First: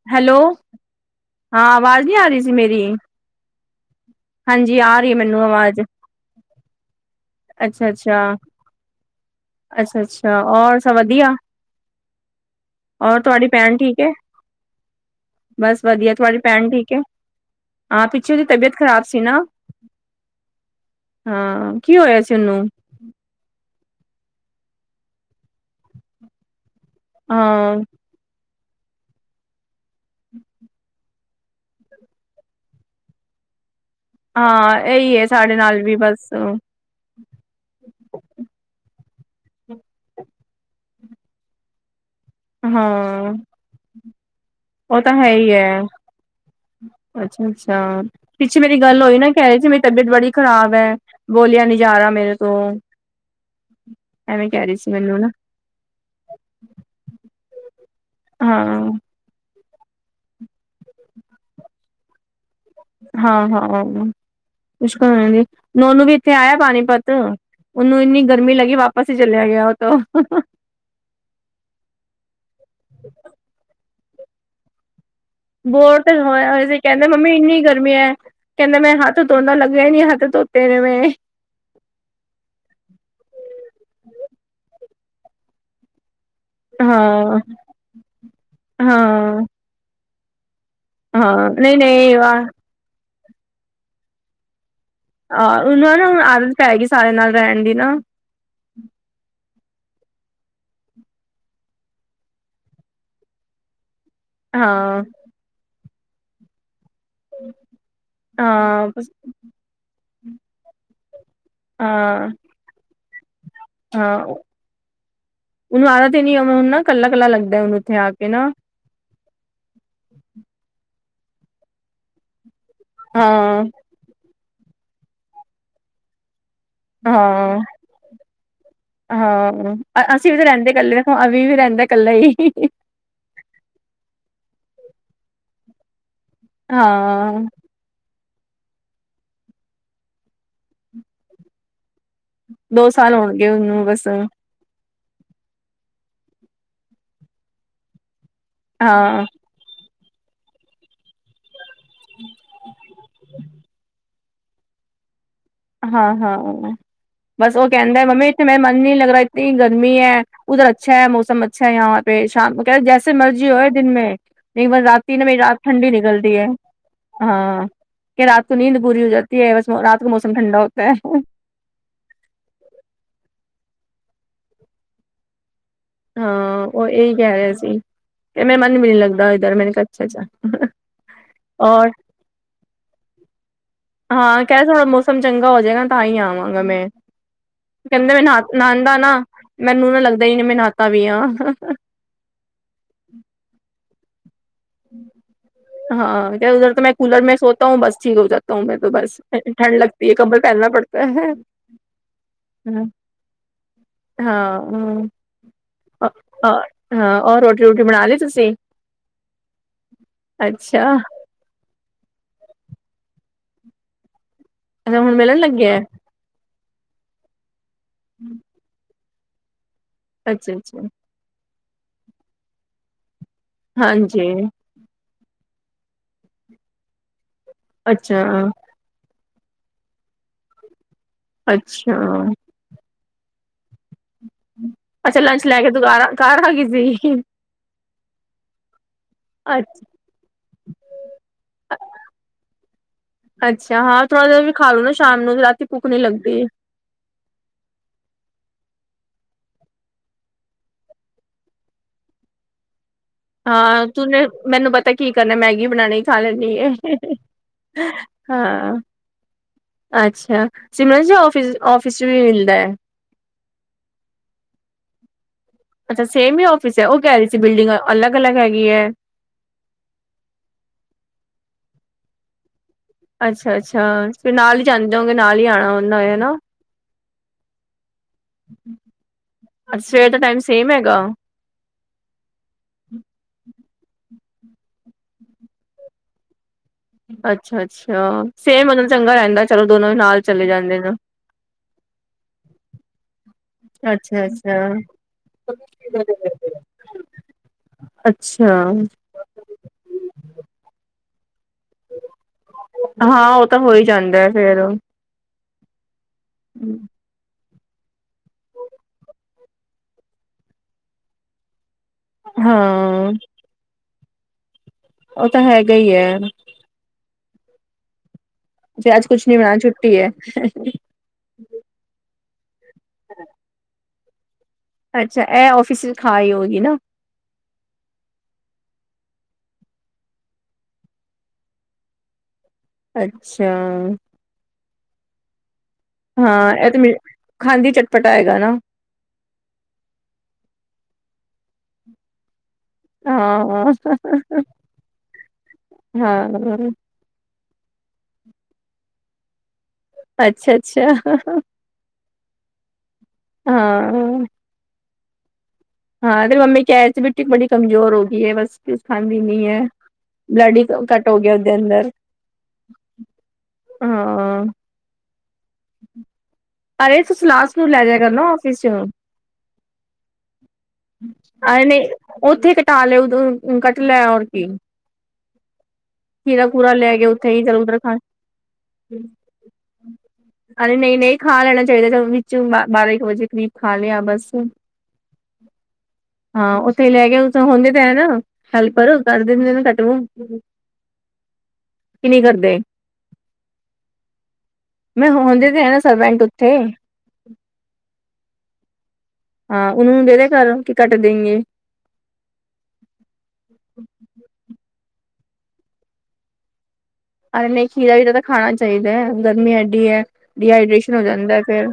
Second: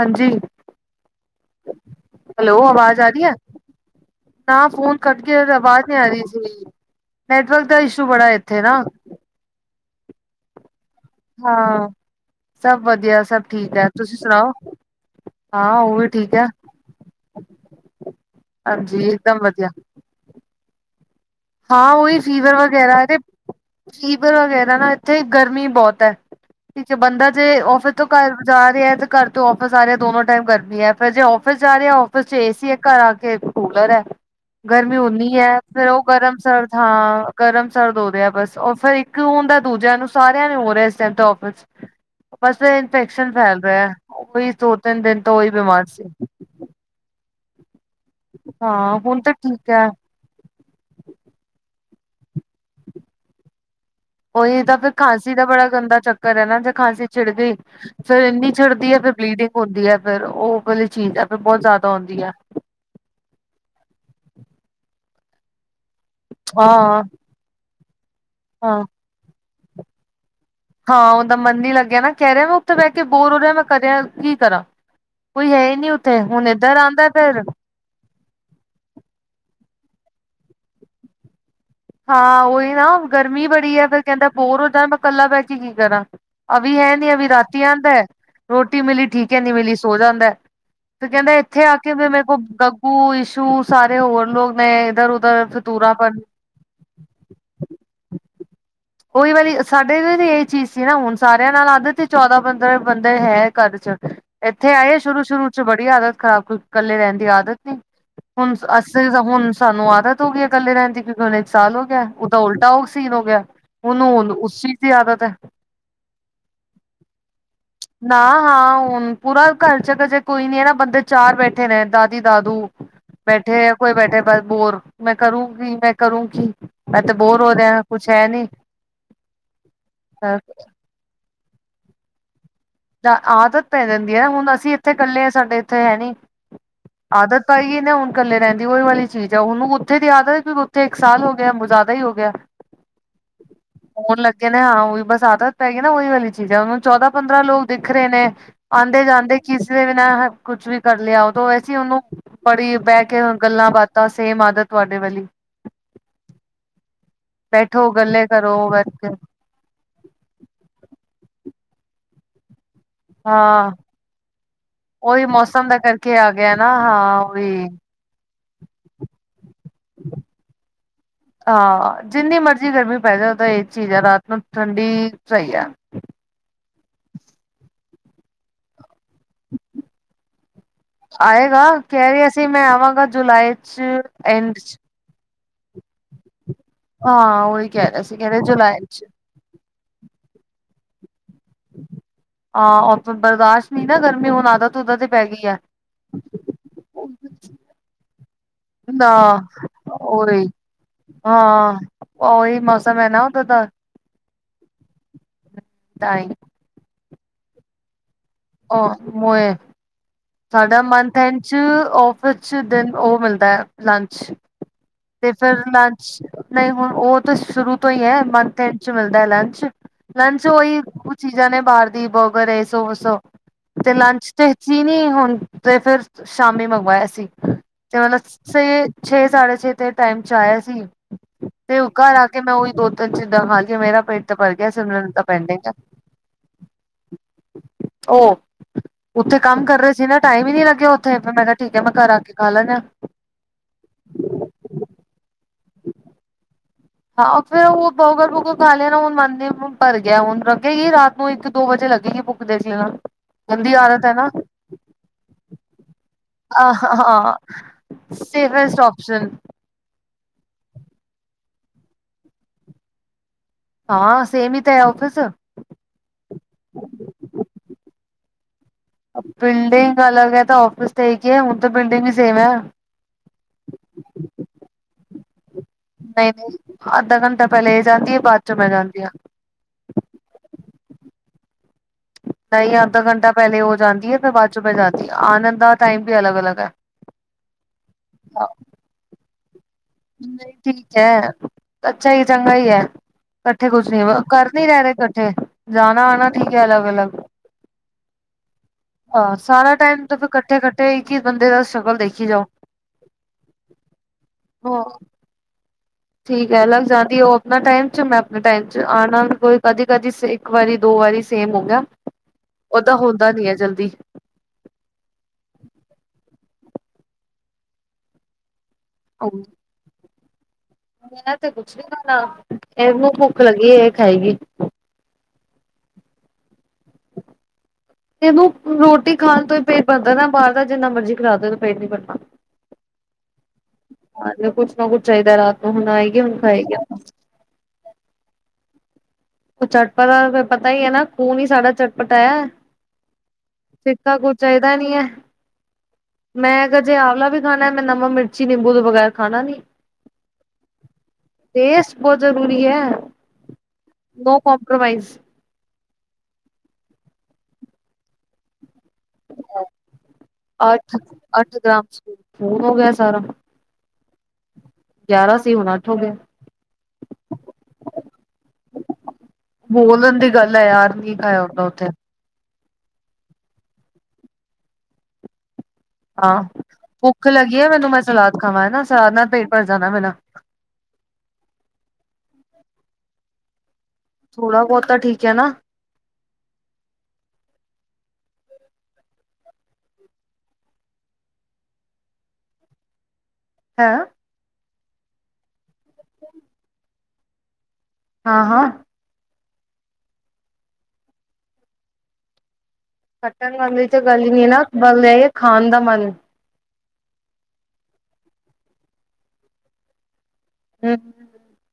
ਹਾਂਜੀ, ਹੈਲੋ ਹਾਂ ਆਵਾਜ਼ ਨਹੀਂ ਆ ਰਹੀ ਸੀ ਹੈਲੋ ਮੇਰੀ ਅਵਾਜ਼ ਆ ਰਹੀ ਐ? ਨਾ ਹਾਂਜੀ ਫੋਨ ਆ ਰਹੀ ਕਟ ਮੈਨੂੰ ਗਿਆ, ਆਵਾਜ਼ ਅਵਾਜ਼ ਨਹੀਂ ਆ ਰਹੀ ਸੀ। ਨੈਟਵਰਕ ਦਾ ਇਸ਼ੂ ਬੜਾ ਇੱਥੇ ਨਾ। ਅੱਛਾ-ਅੱਛਾ, ਔਰ ਸਭ ਵਧੀਆ, ਹਾਂ ਸਭ ਔਰ ਵਧੀਆ ਸਭ ਤੁਹਾਡੀ ਭੈਣ ਹੈ ਠੀਕ ਏ। ਤੁਸੀਂ ਸੁਣਾਓ ਹਾਂ ਬਸ ਉਹ ਵੀ ਵਧੀਆ, ਠੀਕ ਤੁਹਾਡੀ ਹੈ ਭੈਣ ਠੀਕ ਐ? ਆ, ਪਿੱਛੇ ਉਹਦੀ ਤਬੀਅਤ ਖ਼ਰਾਬ ਹਾਂਜੀ ਸੀ ਇਕਦਮ ਨਾ? ਵਧੀਆ ਹਾਂ, ਕੀ ਉਹੀ ਹੋਇਆ ਸੀ ਫੀਵਰ ਉਹਨੂੰ ਵਗੈਰਾ ਤੇ ਫੀਵਰ ਵਗੈਰਾ ਨਾ ਇੱਥੇ ਗਰਮੀ ਬਹੁਤ ਐ, ਠੀਕ ਐ ਬੰਦਾ ਜੇ ਹਾਂ ਓਫਿਸ ਤੋਂ ਘਰ ਜਾ ਰਿਹਾ, ਤੇ ਘਰ ਤੋਂ ਔਫਸ ਆ ਰਿਹਾ ਦੋਨੋ ਟਾਈਮ ਗਰਮੀ ਐ, ਜੇ ਔ ਫਿਸ ਜਾ ਰਿਆ, ਔਫਿਸ'ਚ ਏਸੀ ਏ, ਘਰ ਆਕੇ ਕੂਲਰ ਐ। ਹਾਂ, ਗਰਮੀ ਇਹੀ ਏ ਓਨੀ ਸਾਡੇ ਨਾਲ ਫੇਰ ਵੀ ਉਹ ਬਸ। ਗਰਮ ਸਰਦ ਹਾਂ, ਗਰਮ-ਸਰਦ ਹੋ ਰਿਆ ਬਸ, ਓ ਫਿਰ ਇੱਕ ਹੁੰਦਾ ਦੂਜਿਆਂ ਨੂੰ ਸਾਰਿਆਂ ਨੂੰ ਹੋ ਰਿਹਾ ਇਸ ਟਾਈਮ ਤੇ ਔਫਸ। ਹ [inaudible] ਬਸ ਫੇਰ ਇਨਫੈਕਸ਼ਨ ਫੈਲ ਰਿਹਾ, ਉਹੀ ਦੋ-ਤਿੰਨ ਦਿਨ ਤੋਂ ਉਹੀ ਬਿਮਾਰ ਸੀ। ਅੱਛਾ-ਅੱਛਾ, ਪਿੱਛੇ ਮੇਰੀ ਹਾਂ ਗੱਲ ਹੋਈ ਹੁਣ ਨਾ ਤਾਂ ਕਹਿ ਰਹੇ ਸੀ ਠੀਕ ਮੇਰੀ ਹੈ ਤਬੀਅਤ ਬੜੀ ਖ਼ਰਾਬ ਐ, ਬੋਲਿਆ ਨੀ ਜਾਰਾ ਮੇਰੇ ਤੋਂ। ਐਵੇਂ ਉਹੀ ਕਹਿ ਰਹੀ ਤਾਂ ਫਿਰ ਸੀ ਮੈਨੂੰ ਨਾ ਖਾਂਸੀ ਦਾ ਬੜਾ ਗੰਦਾ ਚੱਕਰ ਐ ਨਾ, ਜੇ ਖਾਂਸੀ ਛਿੜ ਗਈ, ਫੇਰ ਇੰਨੀ ਹਾਂ ਛਿੜਦੀ ਐ ਫਿਰ ਬਲੀਡਿੰਗ ਹੁੰਦੀ ਹੈ ਫਿਰ, ਉਹ ਵਾਲੀ ਚੀਜ਼ ਹੈ ਫਿਰ ਬਹੁਤ ਜ਼ਿਆਦਾ ਹੁੰਦੀ ਐ। ਹਾਂ-ਹਾਂ, ਮੁਸ਼ਕਲ ਹੋ ਜਾਂਦੀ, ਮੈਂ ਓਹਨੂੰ ਵੀ ਇਥੇ ਆਇਆ ਹਾਂ ਪਾਣੀਪਤ, ਉਹਨੂੰ ਇੰਨੀ ਗਰਮੀ ਲੱਗੀ ਹਾਂ ਵਾਪਸ ਹੀ ਚਲਿਆ ਗਿਆ ਉਹ ਤੋ। ਹਾਂ, ਉਹਦਾ ਮਨ ਨੀ ਲੱਗਿਆ ਨਾ ਕਹਿ ਰਿਆ ''ਮੈਂ ਉੱਥੇ ਬਹਿਕੇ ਬੋਰ ਹੋ ਰਿਆ ਮੈਂ ਕਰਿਆ ਕੀ ਕਰਾਂ। ਕੋਈ ਹੈ ਹੀ ਨੀ ਬੋਰ ਤੇ ਉੱਥੇ ਹੁਣ ਹੋਇਆ ਹੋਇਆ ਇੱਧਰ ਸੀ, ਕਹਿੰਦਾ ਆਉਂਦਾ ਮੰਮੀ ਫੇਰ ਇੰਨੀ ਗਰ ਕਹਿੰਦਾ ''ਮੈਂ ਹੱਥ ਧੋਂਦਾ ਲੱਗਿਆ ਈ ਨੀ, ਹੱਥ ਧੋਤੇ ਨੇ ਮੈਂ। ਹਾਂ, ਉਹੀ ਨਾ ਗਰਮੀ ਬੜੀ ਆ ਫੇਰ ਕਹਿੰਦਾ ਬੋਰ ਹੋੰਦਾ ਮੈਂ ਕੱਲਾ ਬਹਿਕੇ ਕੀ ਕਰਾਂ। ਅਵੀ ਹੈਨੀ, ਅਵੀ ਹਾਂ ਰਾਤੀ ਆਂਦਾ, ਰੋਟੀ ਮਿਲੀ ਠੀਕ ਐ, ਹਾਂ ਨੀ ਮਿਲੀ ਸੋ ਜਾਂਦੈ। ਤੇ ਕਹਿੰਦਾ ਹਾਂ ਇੱਥੇ ਨਹੀਂ ਆਕੇ, ਵੀ ਨਹੀਂ ਮੇਰੇ ਕੋਲ ਵਾਹ ਗੱਗੂ, ਇਸ਼ੂ ਸਾਰੇ ਹੋਰ ਲੋਕ ਨੇ ਇੱਧਰ ਉ ਆਹ ਉਹਨੂੰ ਨਾ ਹੁਣ ਆਦਤ ਪੈ ਗਈ, ਸਾਰਿਆ ਨਾਲ ਰਹਿਣ ਦੀ ਨਾ। ਉਹੀ ਵਾਰੀ ਸਾਡੇ ਇਹੀ ਚੀਜ਼ ਸੀ ਨਾ, ਹੁਣ ਸਾਰਿਆਂ ਨਾਲ ਆਦਤ ਤੇ, ਚੌਦਾਂ-ਪੰਦਰਾਂ ਬੰਦੇ ਹੈ ਘਚ'ਚ। ਇੱਥੇ ਆਏ ਹਾਂ ਸ਼ੁਰੂ-ਸ਼ੁਰੂ 'ਚ ਬੜੀ ਆਦਤ ਖਰਾਬ, ਕੱਲੇ ਰਹਿਣ ਦੀ ਆਦਤ ਨੀ। ਹੁਣ ਹਾਂ ਅਸੀਂ ਤਾਂ ਹੁਣ ਸਾਨੂੰ ਆਦਤ ਹੋ ਗਈ ਹੈ, ਕੱਲੇ ਰਹਿਣ ਦੀ ਕਿਉਂਕਿ ਹੁਣ ਇੱਕ ਸਾਲ ਹੋਗਿਆ, ਉਹ ਹਾਂ ਤਾਂ ਉਲ ਨਾ ਉਹ ਸੀਨ ਹੋਗਿਆ, ਉਹਨੂੰ ਹਾਂ ਹੁਨ ਉਸ ਚੀਜ਼ ਦੀ ਆਦਤ ਐ। ਉਹਨੂੰ ਆਦਤ ਹੀ ਨੀ ਆ, ਹੁਣ ਕੱਲਾ-ਕੱਲਾ ਲੱਗਦਾ ਉਹਨੂੰ। ਉੱਥੇ ਆ ਨਾ, ਕੇ ਹਾਂ, ਹੁਣ, ਪੂਰਾ ਘਰ'ਚ ਕਜੇ ਕੋਈ ਨੀ ਹੈ ਨਾ ਬੰਦੇ ਚਾਰ ਬੈਠੇ ਨੇ ਦਾਦੀ-ਦਾਦੂ। ਹਾਂ ਬੈਠੇ, ਕੋਈ ਬੈਠੇ ਬਸ ਬੋਰ ''ਮੈਂ ਕਰੂੰਗੀ, ਮੈਂ ਕਰੂੰਗੀ। ਮੈਂ ਤੇ ਬੋਰ ਹੋ ਹਾਂ, ਰਿਹਾ ਕੁਛ ਹੈ ਨੀ ਹਾਂ, ਅਸੀਂ ਵੀ ਤਾਂ ਰਹਿੰਦੇ ਕੱਲੇ। ਅਵੀ ਵੀ ਰਹਿੰਦਾ ਇਕੱਲਾ ਹੀ ਆਦਤ ਪੈ ਜਾਂਦੀ ਹੈ ਹੁਣ ਅਸੀਂ ਇੱਥੇ ਇਕੱਲੇ ਹਾਂ ਸਾਡੇ ਇੱਥੇ ਹੈਨੀ ਹਾਂ, ਆਦਤ ਪਾਈਏ ਹੁਣ ਇਕੱਲੇ ਰਹਿੰਦੀ ਉਹੀ ਵਾਲੀ ਚੀਜ਼ ਹੈ ਉਹਨੂੰ ਉੱਥੇ ਦੀ ਆਦਤ ਹੈ ਉੱਥੇ ਇੱਕ ਸਾਲ ਹੋ ਗਿਆ ਜ਼ਿਆਦਾ ਹੀ ਹੋ ਗਿਆ। ਦੋ ਸਾਲ ਹੋਣਗੇ ਏ ਉਹਨੂੰ ਬਸ ਹੋਣ ਲੱਗੇ ਨੇ ਹਾਂ ਉਹੀ ਬਸ ਆਦਤ ਪੈ ਗਈ ਨਾ ਉਹੀ ਵਾਲੀ ਚੀਜ਼ ਹੈ ਉਹਨੂੰ ਚੌਦਾਂ ਪੰਦਰਾਂ ਲੋਕ ਦਿਖ ਰਹੇ ਨੇ ਆਉਂਦੇ ਹਾਂ, ਜਾਂਦੇ ਕਿਸੇ ਨੇ ਵੀ ਨਾ ਕੁੱਛ ਵੀ ਕਰ ਲਿਆ ਉਦੋਂ ਅਸੀਂ ਉਹਨੂੰ ਪੜੀ ਬਹਿ ਕੇ ਗੱਲਾਂ ਬਾਤਾਂ ਸੇਮ ਆਦਤ ਤੁਹਾਡੇ ਵਾਲੀ। ਹਾਂ, ਹਾਂ ਬਸ ਉਹ ਬੈਠੋ ਕਹਿੰਦੇ ਗੱਲੇ ਮੰਮੀ ਇੱਥੇ ਕਰੋ ਮੇਰਾ ਮਨ ਬੈਠ ਨੀ ਕੇ ਲੱਗਦਾ ਇਤਨੀ ਗਰਮੀ ਹੈ, ਉਧਰ ਅੱਛਾ ਹੈ ਮੌਸਮ ਅੱਛਾ ਹੈ। ਸ਼ਾਮ ਕਹਿ ਜੈਸੇ ਮਰਜ਼ੀ ਹੋਏ ਹਾਂ ਦਿਨ ਮੇ ਪਰ ਰਾਤੀ ਉਹੀ ਮੇਰੀ ਰਾਤ ਮੌਸਮ ਦਾ ਠੰਡੀ ਕਰਕੇ ਆ ਨਿਕਲਦੀ ਹੈ। ਗਿਆ ਨਾ ਉਹੀ ਹਾਂ ਕਿ ਰਾਤ ਕੋ ਨੀਂਦ ਪੂਰੀ ਹੋ ਜਾਤੀ ਹੈ, ਬਸ ਰਾਤ ਕੋ ਮੌਸਮ ਠੰਡਾ ਹੋਤਾ ਹੈ। ਹਾਂ ਜਿੰਨੀ ਮਰਜ਼ੀ ਗਰਮੀ ਪੈ ਜਾਵੇ ਤਾਂ ਇਹ ਚੀਜ਼ ਆ ਰਾਤ ਨੂੰ ਠੰਡੀ ਸਹੀ ਹੈ। ਹਾਂ ਉਹ ਇਹੀ ਕਹਿ ਰਿਹਾ ਸੀ, ਕਿ ਮੈਂ ਮਨ ਵੀ ਨੀ ਲੱਗਦਾ ਇਧਰ ਮੈਨੂੰ [unintelligible] ਚ ਆਏਗਾ ਕਹਿ ਰਹੇ ਸੀ, ਮੈਂ ਆਵਾਂਗਾ ਜੁਲਾਈ ਚ ਹਾਂ, ਕਹਿ ਐਂਡ ਰਿਹਾ ਚ ਥੋੜਾ ਮੌਸਮ ਚੰਗਾ ਹੋ ਜਾਏਗਾ, ਤਾਂ ਹੀ ਆਵਾਂਗਾ ਮੈਂ ਹਾਂ ਉਹੀ ਕਹਿ ਰਿਹਾ ਕਹਿੰਦੇ ਸੀ ਮੈਂ ਕਹਿ ਰਹੇ ਨਾ ਜੁਲਾਈ ਚ ਨਾ ਮੈਨੂੰ ਨਾ ਲੱਗਦਾ ਹੀ ਨਈਂ ਮੈਂ ਨਾਹਾਤਾ ਵੀ ਆ। ਹਾਂ ਉਥੋਂ ਬਰਦਾਸ਼ਤ ਨਹੀਂ ਕਰਨੇ ਹੁਣ ਆਧਤ ਉਦਰ ਦੀ ਪੈ ਗਈ ਹੈ। ਹਾਂ ਉਧਰ ਮੈਂ ਕੂਲਰੈਂ ਸੋਤਾ ਹੂੰ ਬਸ ਠੀਕ ਹੋ ਜਾ ਨਾ ਉਹੀ ਹਾਂ ਉਹੀ ਮੌਸਮ ਹੈ ਨਾ। [unintelligible] ਹਾਂ ਹੂੰ ਤਾਂਹੀ ਹਾਂ ਹੋਰ ਰੋਟੀ ਰੂਟੀ ਬਣਾ ਲਈ ਤੁਸੀਂ? ਓਹ ਮੋਏ ਸਾਡਾ ਅੱਛਾ ਮਣ ਦਿਨ ਚ ਔਫ਼ੀਸ ਚ ਦਿਨ ਉਹ ਮਿਲਦਾ ਹੈ ਲੰਚ ਅੱਛਾ ਹੁਣ ਤੇ ਮਿਲਣ ਫਿਰ ਲੱਗਿਆ ਲੰਚ ਨਹੀਂ ਹੁਣ ਉਹ ਤਾਂ ਸ਼ੁਰੂ ਤੋਂ ਹੀ ਹੈ, ਮੰਥ ਐਂਡ ਚ ਮਿਲਦਾ ਹੈ ਲੰਚ, ਲੰਚ ਅੱਛਾ ਅੱਛਾ ਉਹੀ ਚੀਜ਼ਾਂ ਨੇ ਬਾਹਰ ਦੀ ਬਰਗਰ ਏ [unintelligible] ਤੇ ਹਾਂਜੀ ਲੰਚ ਤੇ ਚੀਨੀ ਹੁਣ ਤੇ ਫਿਰ ਸ਼ਾਮੀ ਮੰਗਵਾਇਆ ਸੀ। ਤੇ ਮਤਲਬ ਅੱਛਾ ਸਹੀ ਛੇ ਸਾਢੇ ਛੇ ਤੇ ਟਾਈਮ ਚ ਆਇਆ ਸੀ। ਤੇ ਅੱਛਾ ਘਰ ਆ ਕੇ ਮੈਂ ਉਹੀ ਦੋ ਤਿੰਨ ਚੀਜ਼ਾਂ ਖਾ ਲਈ ਮੇਰਾ ਪੇਟ ਤਾਂ ਭਰ ਗਿਆ ਸਿਮਰਨ ਅੱਛਾ ਤਾਂ ਲੰਚ ਲੈ ਪੈਂਡਿੰਗ ਕੇ ਏ ਤੂੰ ਘਰ ਘਰ ਆ ਗਈ ਸੀ। ਉਹ ਉੱਥੇ ਕੰਮ ਕਰ ਅੱਛਾ ਰਹੇ ਸੀ ਨਾ ਟਾਈਮ ਹੀ ਨੀ ਲੱਗਿਆ ਉਥੇ ਮੈਂ ਕਿਹਾ ਠੀਕ ਮੈਂ ਘਰ ਆ ਕੇ ਖਾ ਲੈਣਾ। ਅੱਛਾ ਹਾਂ ਥੋੜਾ ਦੇਰ ਵੀ ਖਾਲੋ ਨਾ ਸ਼ਾਮ ਨੂੰ ਰਾਤੀ ਭੁੱਖ ਨੀ ਲੱਗਦੀ। ਹਾਂ ਫਿਰ ਉਹ ਬਰਗਰ ਬੁਰਗਰ ਖਾ ਲਿਆ ਨਾ ਹੁਣ ਮੰਨ ਭਰ ਗਿਆ ਹੁਣ ਲੱਗੇਗੀ ਰਾਤ ਨੂੰ ਇੱਕ ਦੋ ਵਜੇ ਲੱਗੇਗੀ ਭੂਖ ਉਹ ਦੇਖ ਲੈਣਾ। ਗੰਦੀ ਹਾਂ ਆਦਤ ਹੈ ਤੂੰਨੇ ਨਾ ਮੈਨੂੰ ਪਤਾ ਕੀ ਕਰਨਾ ਮੈਗੀ ਬਣਾਣੀ। ਖਾ ਲੈਂਦੀ ਏ ਹਾਂ ਸੇਫਸਟ ਹਾਂ। ਆਪਸ਼ਨ ਅੱਛਾ ਸਿਮਰਨ ਜਾਓ ਔਫਿਸ, ਔਫਿਸ 'ਚ ਵੀ ਮਿਲਦਾ ਹੈ। ਹਾਂ ਸੇਮ ਹੀ ਤਾਂ ਹੈ ਔਫਿਸ। ਅੱਛਾ ਸੇਮ ਹੀ ਆਫਿਸ ਹੈ ਉਹ ਕਹਿ ਰਹੀ ਸੀ, ਬਿਲਡਿੰਗ ਅਲੱਗ, ਅਲੱਗ ਹੈਗੀ ਹੈ। ਬਿਲਡਿੰਗ ਅਲਗ ਹੈ, ਤਾਂ ਔਫਿਸ ਤੇ ਕੀ ਹੀ ਹੈ ਹੁਣ ਤਾਂ ਬਿਲਡਿੰਗ ਵੀ ਸੇਮ ਹੈ। ਅੱਛਾ, ਅੱਛਾ ਫਿਰ ਨਾਲ ਹੀ ਜਾਂਦੇ ਹੋਗੇ ਨਾਲ ਹੀ ਆਉਣਾ। ਨਹੀਂ, ਨਹੀਂ ਅੱਧਾ ਘੰਟਾ ਪਹਿਲੇ ਇਹ ਜਾਂਦੀ ਹੈ, ਬਾਅਦ ਚੋਂ ਮੈਂ ਜਾਂਦੀ ਹਾਂ। ਸਵੇਰ ਦਾ ਟਾਈਮ ਸੇਮ ਹੈਗਾ। ਨਹੀਂ ਅੱਧਾ ਘੰਟਾ ਪਹਿਲੇ ਹੋ ਜਾਂਦੀ ਹੈ, ਫੇਰ ਬਾਅਦ ਚੋਂ ਬਹਿ ਜਾਦੀ ਆਣ ਦਾ ਟਾਈਮ ਵੀ ਅਲੱਗ, ਅਲੱਗ ਹੈ। ਅੱਛਾ, ਅੱਛਾ ਸੇਮ ਹੋ ਜਾਦਾਂ ਚੰਗਾ ਰਹਿੰਦਾ। ਚਲੋ ਦੋਨੋਂ ਹੀ ਨਾਲ ਚਲੇ ਨਹੀਂ ਜਾਂਦੇ ਨੇ, ਠੀਕ ਹੈ, ਅੱਛਾ ਹੀ ਚੰਗਾ ਹੀ ਹੈ। ਇਕੱਠੇ ਕੁਛ ਨੀ ਘਰ ਨੀ ਅੱਛਾ-ਅੱਛਾ। ਰਹਿ ਰਹੇ ਇਕੱਠੇ ਅੱਛਾ, ਜਾਣਾ ਆਉਣਾ ਠੀਕ ਹੈ ਅਲੱਗ, ਅਲੱਗ ਅੱਛਾ। ਆਹ ਸਾਰਾ ਟਾਈਮ ਤਾਂ ਫਿਰ ਇਕੱਠੇ, ਇਕੱਠੇ ਕਿ ਬੰਦੇ ਦਾ ਸਟਰਗਲ ਦੇਖੀ ਜਾਓ। ਹਾਂ ਉਹ ਤਾਂ ਹੋ ਹੀ ਜਾਂਦਾ ਹੈ ਫੇਰ ਠੀਕ ਹੈ, ਅਲੱਗ ਜਾਣ ਉਹ ਆਪਣਾ ਟਾਈਮ ਚ ਮੈਂ ਆਪਣੇ ਟਾਈਮ ਚ ਆਣਾ ਕੋਈ ਕਦੀ, ਕਦੀ ਇੱਕ ਵਾਰੀ ਦੋ ਵਾਰੀ ਸੇਮ ਹੋ ਗਿਆ। ਉਹਦਾ ਹਾਂ, ਹੁੰਦਾ ਨੀ ਹੈ ਜਲਦੀ। ਉਹ ਤਾਂ ਹੈਗਾ ਹੀ ਹੈ। ਅੱਛਾ ਅੱਜ ਕੁਛ ਨੀ ਬਣਾਣਾ ਛੁੱਟੀ ਹੈ। ਮੈਂ ਤੇ ਕੁਛ ਨੀ ਖਾਣਾ ਇਹਨੂੰ ਭੁੱਖ ਲੱਗੀ ਇਹ ਖਾਏਗੀ ਅੱਛਾ ਇਹ ਔਫਿਸ ਚ ਖਾਈ ਹੋਏਗੀ ਨਾ ਇਹਨੂੰ ਰੋਟੀ ਖਾਣ ਤੋਂ ਹੀ ਪੇਟ ਭਰਦਾ ਨਾ ਬਾਹਰ ਦਾ ਜਿੰਨਾ ਮਰਜ਼ੀ ਖਿਲਾਦੋ ਪੇਟ ਨੀ ਭਰਦਾ ਅੱਛਾ ਹਾਂ ਕੁਛ ਨਾ ਕੁੱਛ ਚਾਹੀਦਾ ਰਾਤ ਨੂੰ ਹੁਣ ਆਏਗੀ ਹੁਣ ਹਾਂ ਇਹ ਖਾਏਗੀ। ਤੇ ਮ ਉਹ ਖਾਂਦੀ ਚਟਪਟਾ ਹੈਗਾ ਨਾ ਉਹ ਚਟਪਟ ਦਾ ਪਤਾ ਹੀ ਹੈ ਨਾ ਖੂਨ ਹੀ ਸਾਡਾ ਚਟਪਟਾ ਹੈ ਹਾਂ ਫਿੱਰ ਤਾਂ ਕੁਛ ਚਾਹੀਦਾ ਨੀ ਹੈ ਮੈਂ ਹਾਂ ਗ ਜੇ ਆਵਲਾ ਵੀ ਖਾਣਾ ਮੈਂ ਨਮਕ ਮਿਰਚੀ ਨਿੰਬੂ ਤੋਂ ਬਗੈਰ ਖਾਣਾ ਨੀ ਅੱਛਾ ਅੱਛਾ ਟੇਸਟ ਬਹੁਤ ਜ਼ਰੂਰੀ ਹੈ ਹਾਂ ਨੋ ਕੋੰਪ੍ਰੋਮਾਈਜ਼ ਹਾਂ ਤੇਰਿ ਮੰਮੀ ਕਹ ਰਹੀ ਸੀ ਵਿੱਟੀ ਬੜੀ ਕਮਜ਼ੋਰ ਹੋ ਗਈ ਹੈ ਬਸ ਕੁਛ ਖਾਂਦੀ ਨੀ ਹੈ ਬਲਡ ਹੀ ਅੱਠ ਘੱਟ ਹੋ ਗਿਆ ਇਦੇ ਅੱਠ ਗ੍ਰਾਮ ਅੰਦਰ ਖੂਨ ਹੋ ਗਿਆ ਸਾਰਾ ਹਾਂ ਗਿਆਰਾਂ ਸੀ ਹੁਣ ਅੱਠ ਹੋ ਗਿਆ ਅਰੇ ਤੁ ਸਲਾਸ ਨੂੰ ਲੈ ਜਾ ਕਰ ਨਾ ਆਫਿਸ ਚ। ਬੋਲਣ ਦੀ ਗੱਲ ਹੈ ਯਾਰ ਨਹੀਂ ਖਾਇਆ ਜਾਂਦਾ ਅਰੇ ਉੱਥੇ ਕਟਾ ਲਿਆ ਕੱਟ ਲਿਆ ਔਰ ਕੀ ਹਾਂ ਖੀਰਾ ਖੂਰਾ ਲੈ ਕੇ ਭੁੱਖ ਉੱਥੇ ਹੀ ਇੱਧਰ ਲੱਗੀ ਹੈ ਉਧਰ ਮੈਨੂੰ ਖਾ ਮੈਂ ਸਲਾਦ ਖਾਣਾ ਹੈ ਨਾ ਸਲਾਦ ਨਾਲ ਪੇਟ ਭਰ ਜਾਣਾ ਮੇਰਾ ਹਾਂ ਨਹੀਂ ਨਹੀਂ ਖਾ ਲੈਣਾ ਚਾਹੀਦਾ ਵਿੱਚ ਬਾਰਾਂ ਇੱਕ ਵਜੇ ਕਰੀਬ ਖਾ ਲਿਆ ਬਸ ਥੋੜਾ ਬਹੁਤ ਤਾਂ ਠੀਕ ਹੈ ਨਾ ਹਾਂ ਉੱਥੇ ਲੈ ਕੇ ਹੁੰਦੇ ਤੇ ਹੈ ਨਾ ਹੈਲਪਰ ਕਰਦੇ ਹੁੰਦੇ ਨੇ ਘੱਟ ਹੂਨ ਕਿ ਨਹੀਂ ਕਰਦੇ [unintelligible] ਮੈਂ ਹੁੰਦੇ ਤੇ ਹੈ ਨਾ ਸਰਵੈਂਟ ਉੱਥੇ ਹਾਂ ਹਾਂ ਹਾਂ ਉਹਨ ਨੂੰ ਦੇ ਦੇ ਕਰ ਕੀ ਕੱਟ ਦੇਈਏ ਕੱਟਣ ਵਾਲੇ ਚ ਗੱਲ ਨਈ ਨਾ ਗੱਲ ਇਹ ਹੈ ਖਾਣ ਦਾ ਮਨ ਅਰੇ ਨਹੀਂ ਖੀਰਾ ਵੀਜ਼ਾਦਾ ਤਾਂ ਖਾਣਾ ਨਈ ਚਾਹੀਦਾ ਹੈ ਗਰਮੀ ਐਡੀ ਹੈ ਡੀਹਾਈਡ੍ਰੇਸ਼ਨ ਹਮ ਹੋ ਜਾਂਦਾ ਫੇਰ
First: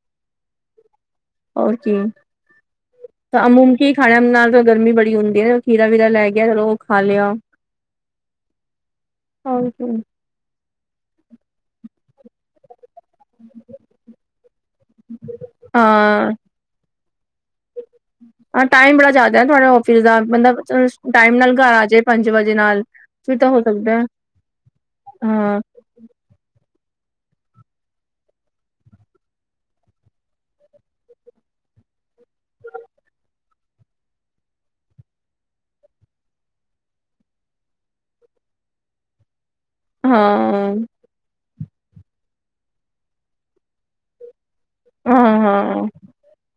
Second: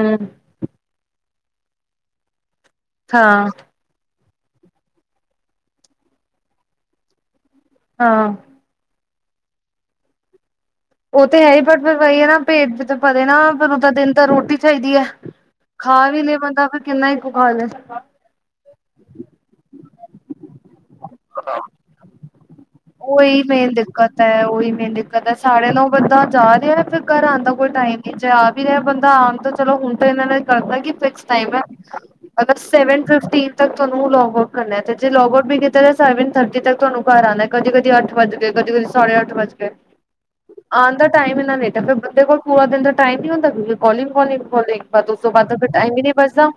ਹਮ ਹੋ ਕੀ ਤਾਂ ਹਾਂ ਅਮੁ ਕੀ ਖਾਣ ਨਾਲ ਗਰਮੀ ਬੜੀ ਹੁੰਦੀ ਹੈ ਖੀਰਾ ਵੀਰਾ ਲੈ ਗਿਆ ਚਲੋ ਉਹ ਖਾ ਲਿਆ ਹਾਂ ਹੋਰ ਕੀ। ਉਹ ਤੇ ਹੈ ਹੀ ਬਸ ਫਿਰ ਵੋਹੀ ਹੈ ਨਾ। ਪੇਟ ਤਾਂ ਭਰੇ ਨਾ ਫਿਰ ਉਦਾ ਦਿਨ ਤਾਂ ਰੋਟੀ ਚਾਹੀਦੀ ਐ। ਖਾ ਵੀ ਹਾਂ ਲਏ ਬੰਦਾ ਫਿਰ ਕਿੰਨਾ ਕੂ ਖਾਲੇ। ਹਾਂ ਟਾਈਮ ਬੜਾ ਜ਼ਿਆਦਾ ਤੁਹਾਡੇ ਆਫਿਸ ਦਾ ਮਤਲਬ, ਟਾਈਮ ਨਾਲ ਘਰ ਆ ਜੇ ਪੰਜ ਵਜੇ ਨਾਲ। ਫਿਰ ਉਈ ਤਾਂ ਹੋ ਮੇਨ ਸਕਦਾ ਹੈ। ਦਿੱਕਤ ਐ, ਉਈ ਮੇਨ ਦਿੱਕਤ ਐ, ਹਾਂ ਸਾਰਿਆਂ ਨੂੰ ਬੰਦਾ ਜਾ ਰਿਹਾ ਨਾ ਫਿਰ ਘਰ ਆਉਣ ਦਾ ਕੋਈ ਟਾਈਮ ਨੀ ਜੇ ਆ ਵੀ ਰਿਹਾ ਬੰਦਾ ਆਉਣ ਤੋਂ ਚਲੋ ਹੁਣ ਤਾਂ ਇਹਨਾਂ ਨੇ ਕਰਦਾ ਕੀ ਫਿਕਸ ਟਾਈਮ ਐ। [inaudible] ਅਗਰ ਸੈਵਨ ਫਿਫਟੀਨ ਤ ਤੁਹਾਨੂੰ ਲੋਗ ਆਊਟ ਕਰਨਾ ਤੇ ਜੇ ਲੋਗ ਆਊਟ ਵੀ ਕੀਤਾ ਸੈਵਨ ਥਰਟੀ ਤੱਕ ਤੁਹਾਨੂੰ ਘਰ ਆਉਣਾ। ਕਦੀ- ਕਦੀ ਅੱਠ ਵੱਜ ਗਏ, ਕਦੀ -ਕਦੀ ਸਾਡੇ ਅੱਠ ਵੱਜ ਗਏ, ਹਾਂ ਆਉਣ ਦਾ ਟਾਈਮ ਇਨਾ ਲੇਟ ਹੈ ਫਿਰ ਉਹਦੇ ਕੋਲ ਪੂਰਾ ਦਿਨ ਦਾ ਟਾਈਮ ਨੀ ਹੁੰਦਾ ਕਿਉਂਕਿ ਕੋਲਿੰਗ- ਕੋਲਿੰਗ ਕਾਲਿੰਗ ਉਸ ਤੋਂ ਹਾਂ ਬਾਅਦ ਦਾ ਫਿਰ ਹਾਂ ਟਾਈਮ ਹੀ ਨੀ ਬਚਦਾ,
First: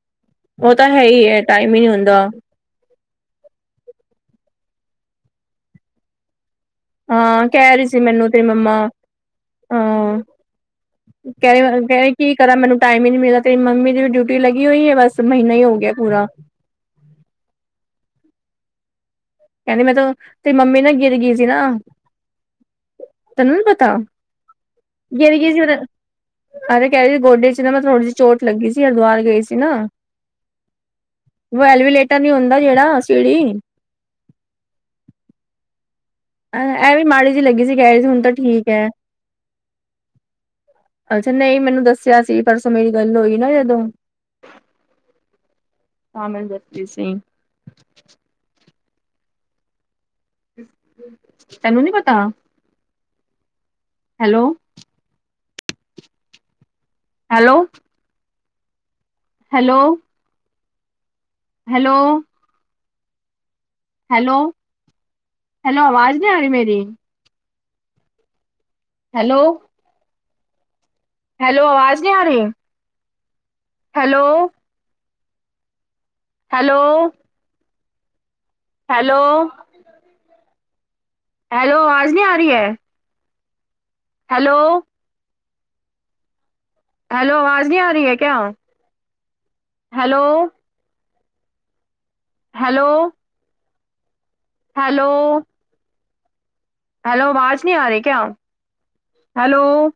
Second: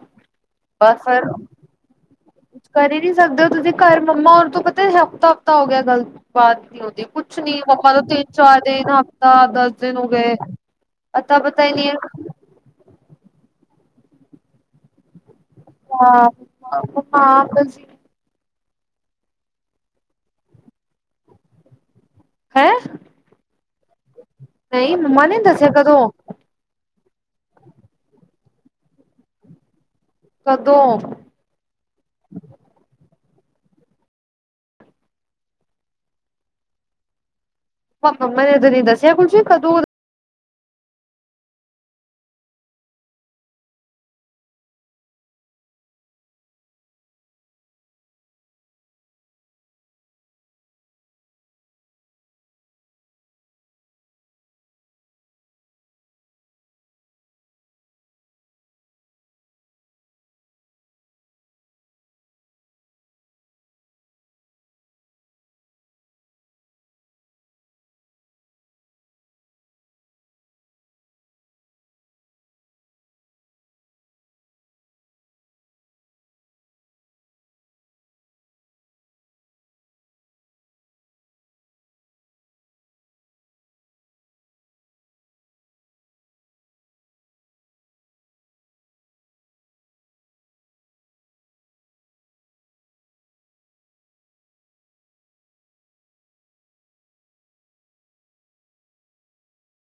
ਉਹ ਤਾਂ ਬਸ ਹੈ ਫਿਰ ਹੀ ਹੈ ਟਾਈਮ ਹੀ ਨਹੀਂ ਹੁੰਦਾ ਕੁਛ ਕਰੀ ਨੀ ਸਕਦੇ ਹੋ ਤੁਸੀਂ ਘਰ ਮੰਮਾ ਹੋਰ ਤੋਂ ਪਤਾ ਹਫ਼ਤਾ -ਹਫ਼ਤਾ ਹੋ ਗਿਆ ਗਲ ਬਾਤ ਕ ਕੇ ਕੁਛ ਹਾਂ ਨੀ ਕਹਿ ਰਹੀ ਮੰਮਾ ਸੀ ਕੋ ਮੈਨੂੰ ਤਿੰਨ- ਤੇਰੀ ਚਾਰ ਮੰਮਾ ਦਿਨ ਹਫ਼ਤਾ -ਦਸ ਦਿਨ ਹੋ ਹਾਂ ਗਏ। ਅਤਾ ਕਹਿ ਪਤਾ ਹੀ ਨਹੀਂ ਰੇ ਕੀ ਕਰਾਂ ਮੈਨੂੰ ਟਾਈਮ ਹੀ ਨੀ ਮਿਲਦਾ ਤੇਰੀ ਮੰਮੀ ਦੀ ਡਿਊਟੀ ਲੱਗੀ ਹੋਈ ਹੈ ਬਸ ਮਹੀਨਾ ਹੀ ਹੋ ਗਿਆ ਪੂਰਾ ਹਾਂ, ਹਾਂ ਗਈ ਸੀ। ਕਹਿੰਦੀ ਮੈਂਨੂੰ ਤੇਰੀ ਮੰਮੀ ਨਾ ਗਿੱਰ ਗਈ ਸੀ ਨਾ। ਹੈਂ ਤੈਨੂੰ ਨਹੀਂ ਪਤਾ, ਨਹੀਂ ਮੰਮਾ ਨੇ ਗੀਰਗੀ ਸੀ ਉ ਦੱਸਿਆ ਕਦੋਂ ਅਰੈ ਕਹਿ ਰ ਸੀ ਗੋਡੇ ਚ' ਨਾ ਮੈਂ ਥੋੜੀ ਜਿਹੀ ਚੋਟ ਲੱਗੀ ਸੀ ਹਰੀਦੁਵਾਰ ਗਏ ਸੀ ਨਾ। ਕੱਦੋਂ? ਵੋ ਐਲਵੀਲੇਟਰ ਨੀ ਹੁੰਦਾ ਜਿਹੜਾ ਸੀੜੀ। ਏਹ ਵੀ ਮਾੜੀ ਜਿਹੀ ਲੱਗੀ ਸੀ ਕਹਿ ਰਹੀ ਸੀ ਹੁਣ ਤਾਂ ਮੰਮਾ ਨੇ ਠੀਕ ਨਹੀਂ ਐ। ਦੱਸਿਆ ਕੁੱਝ ਕਦੋਂ ਅੱਛਾ ਨਹੀਂ ਮੈਨੂੰ ਦੱਸਿਆ ਸੀ ਪਰਸੋਂ ਮੇਰੀ ਗੱਲ ਹੋਈ ਨਾ ਜਦੋਂ ਹਾਂ ਮੈਨੂੰ ਦਸ ਰਹੀ ਸੀ। ਤੈਨੂੰ ਨੀ ਪਤਾ, hello hello hello hello hello, hello ਆਵਾਜ਼ ਨਹੀਂ ਆ ਰਹੀ ਮੇਰੀ? ਹੈਲੋ। ਹੈਲੋ ਆਵਾਜ਼ ਨਹੀਂ ਆ ਰਹੀ, ਹੈਲੋ ਹੈਲੋ ਹੈਲੋ [inaudible] ਹੈਲੋ ਆਵਾਜ ਨਹੀਂ ਆ ਰੀਐ? ਹੈਲੋ ਹੈਲੋ ਆਵਾਜ਼ ਨੀ ਆ ਰਹੀ ਹੈ ਕਿਆ? ਹੈਲੋ ਹੈਲੋ ਹੈਲੋ ਹੈਲੋ ਆਵਾਜ਼ ਨ ਆ ਰਹੀ ਕਿਆ? ਹੈਲੋ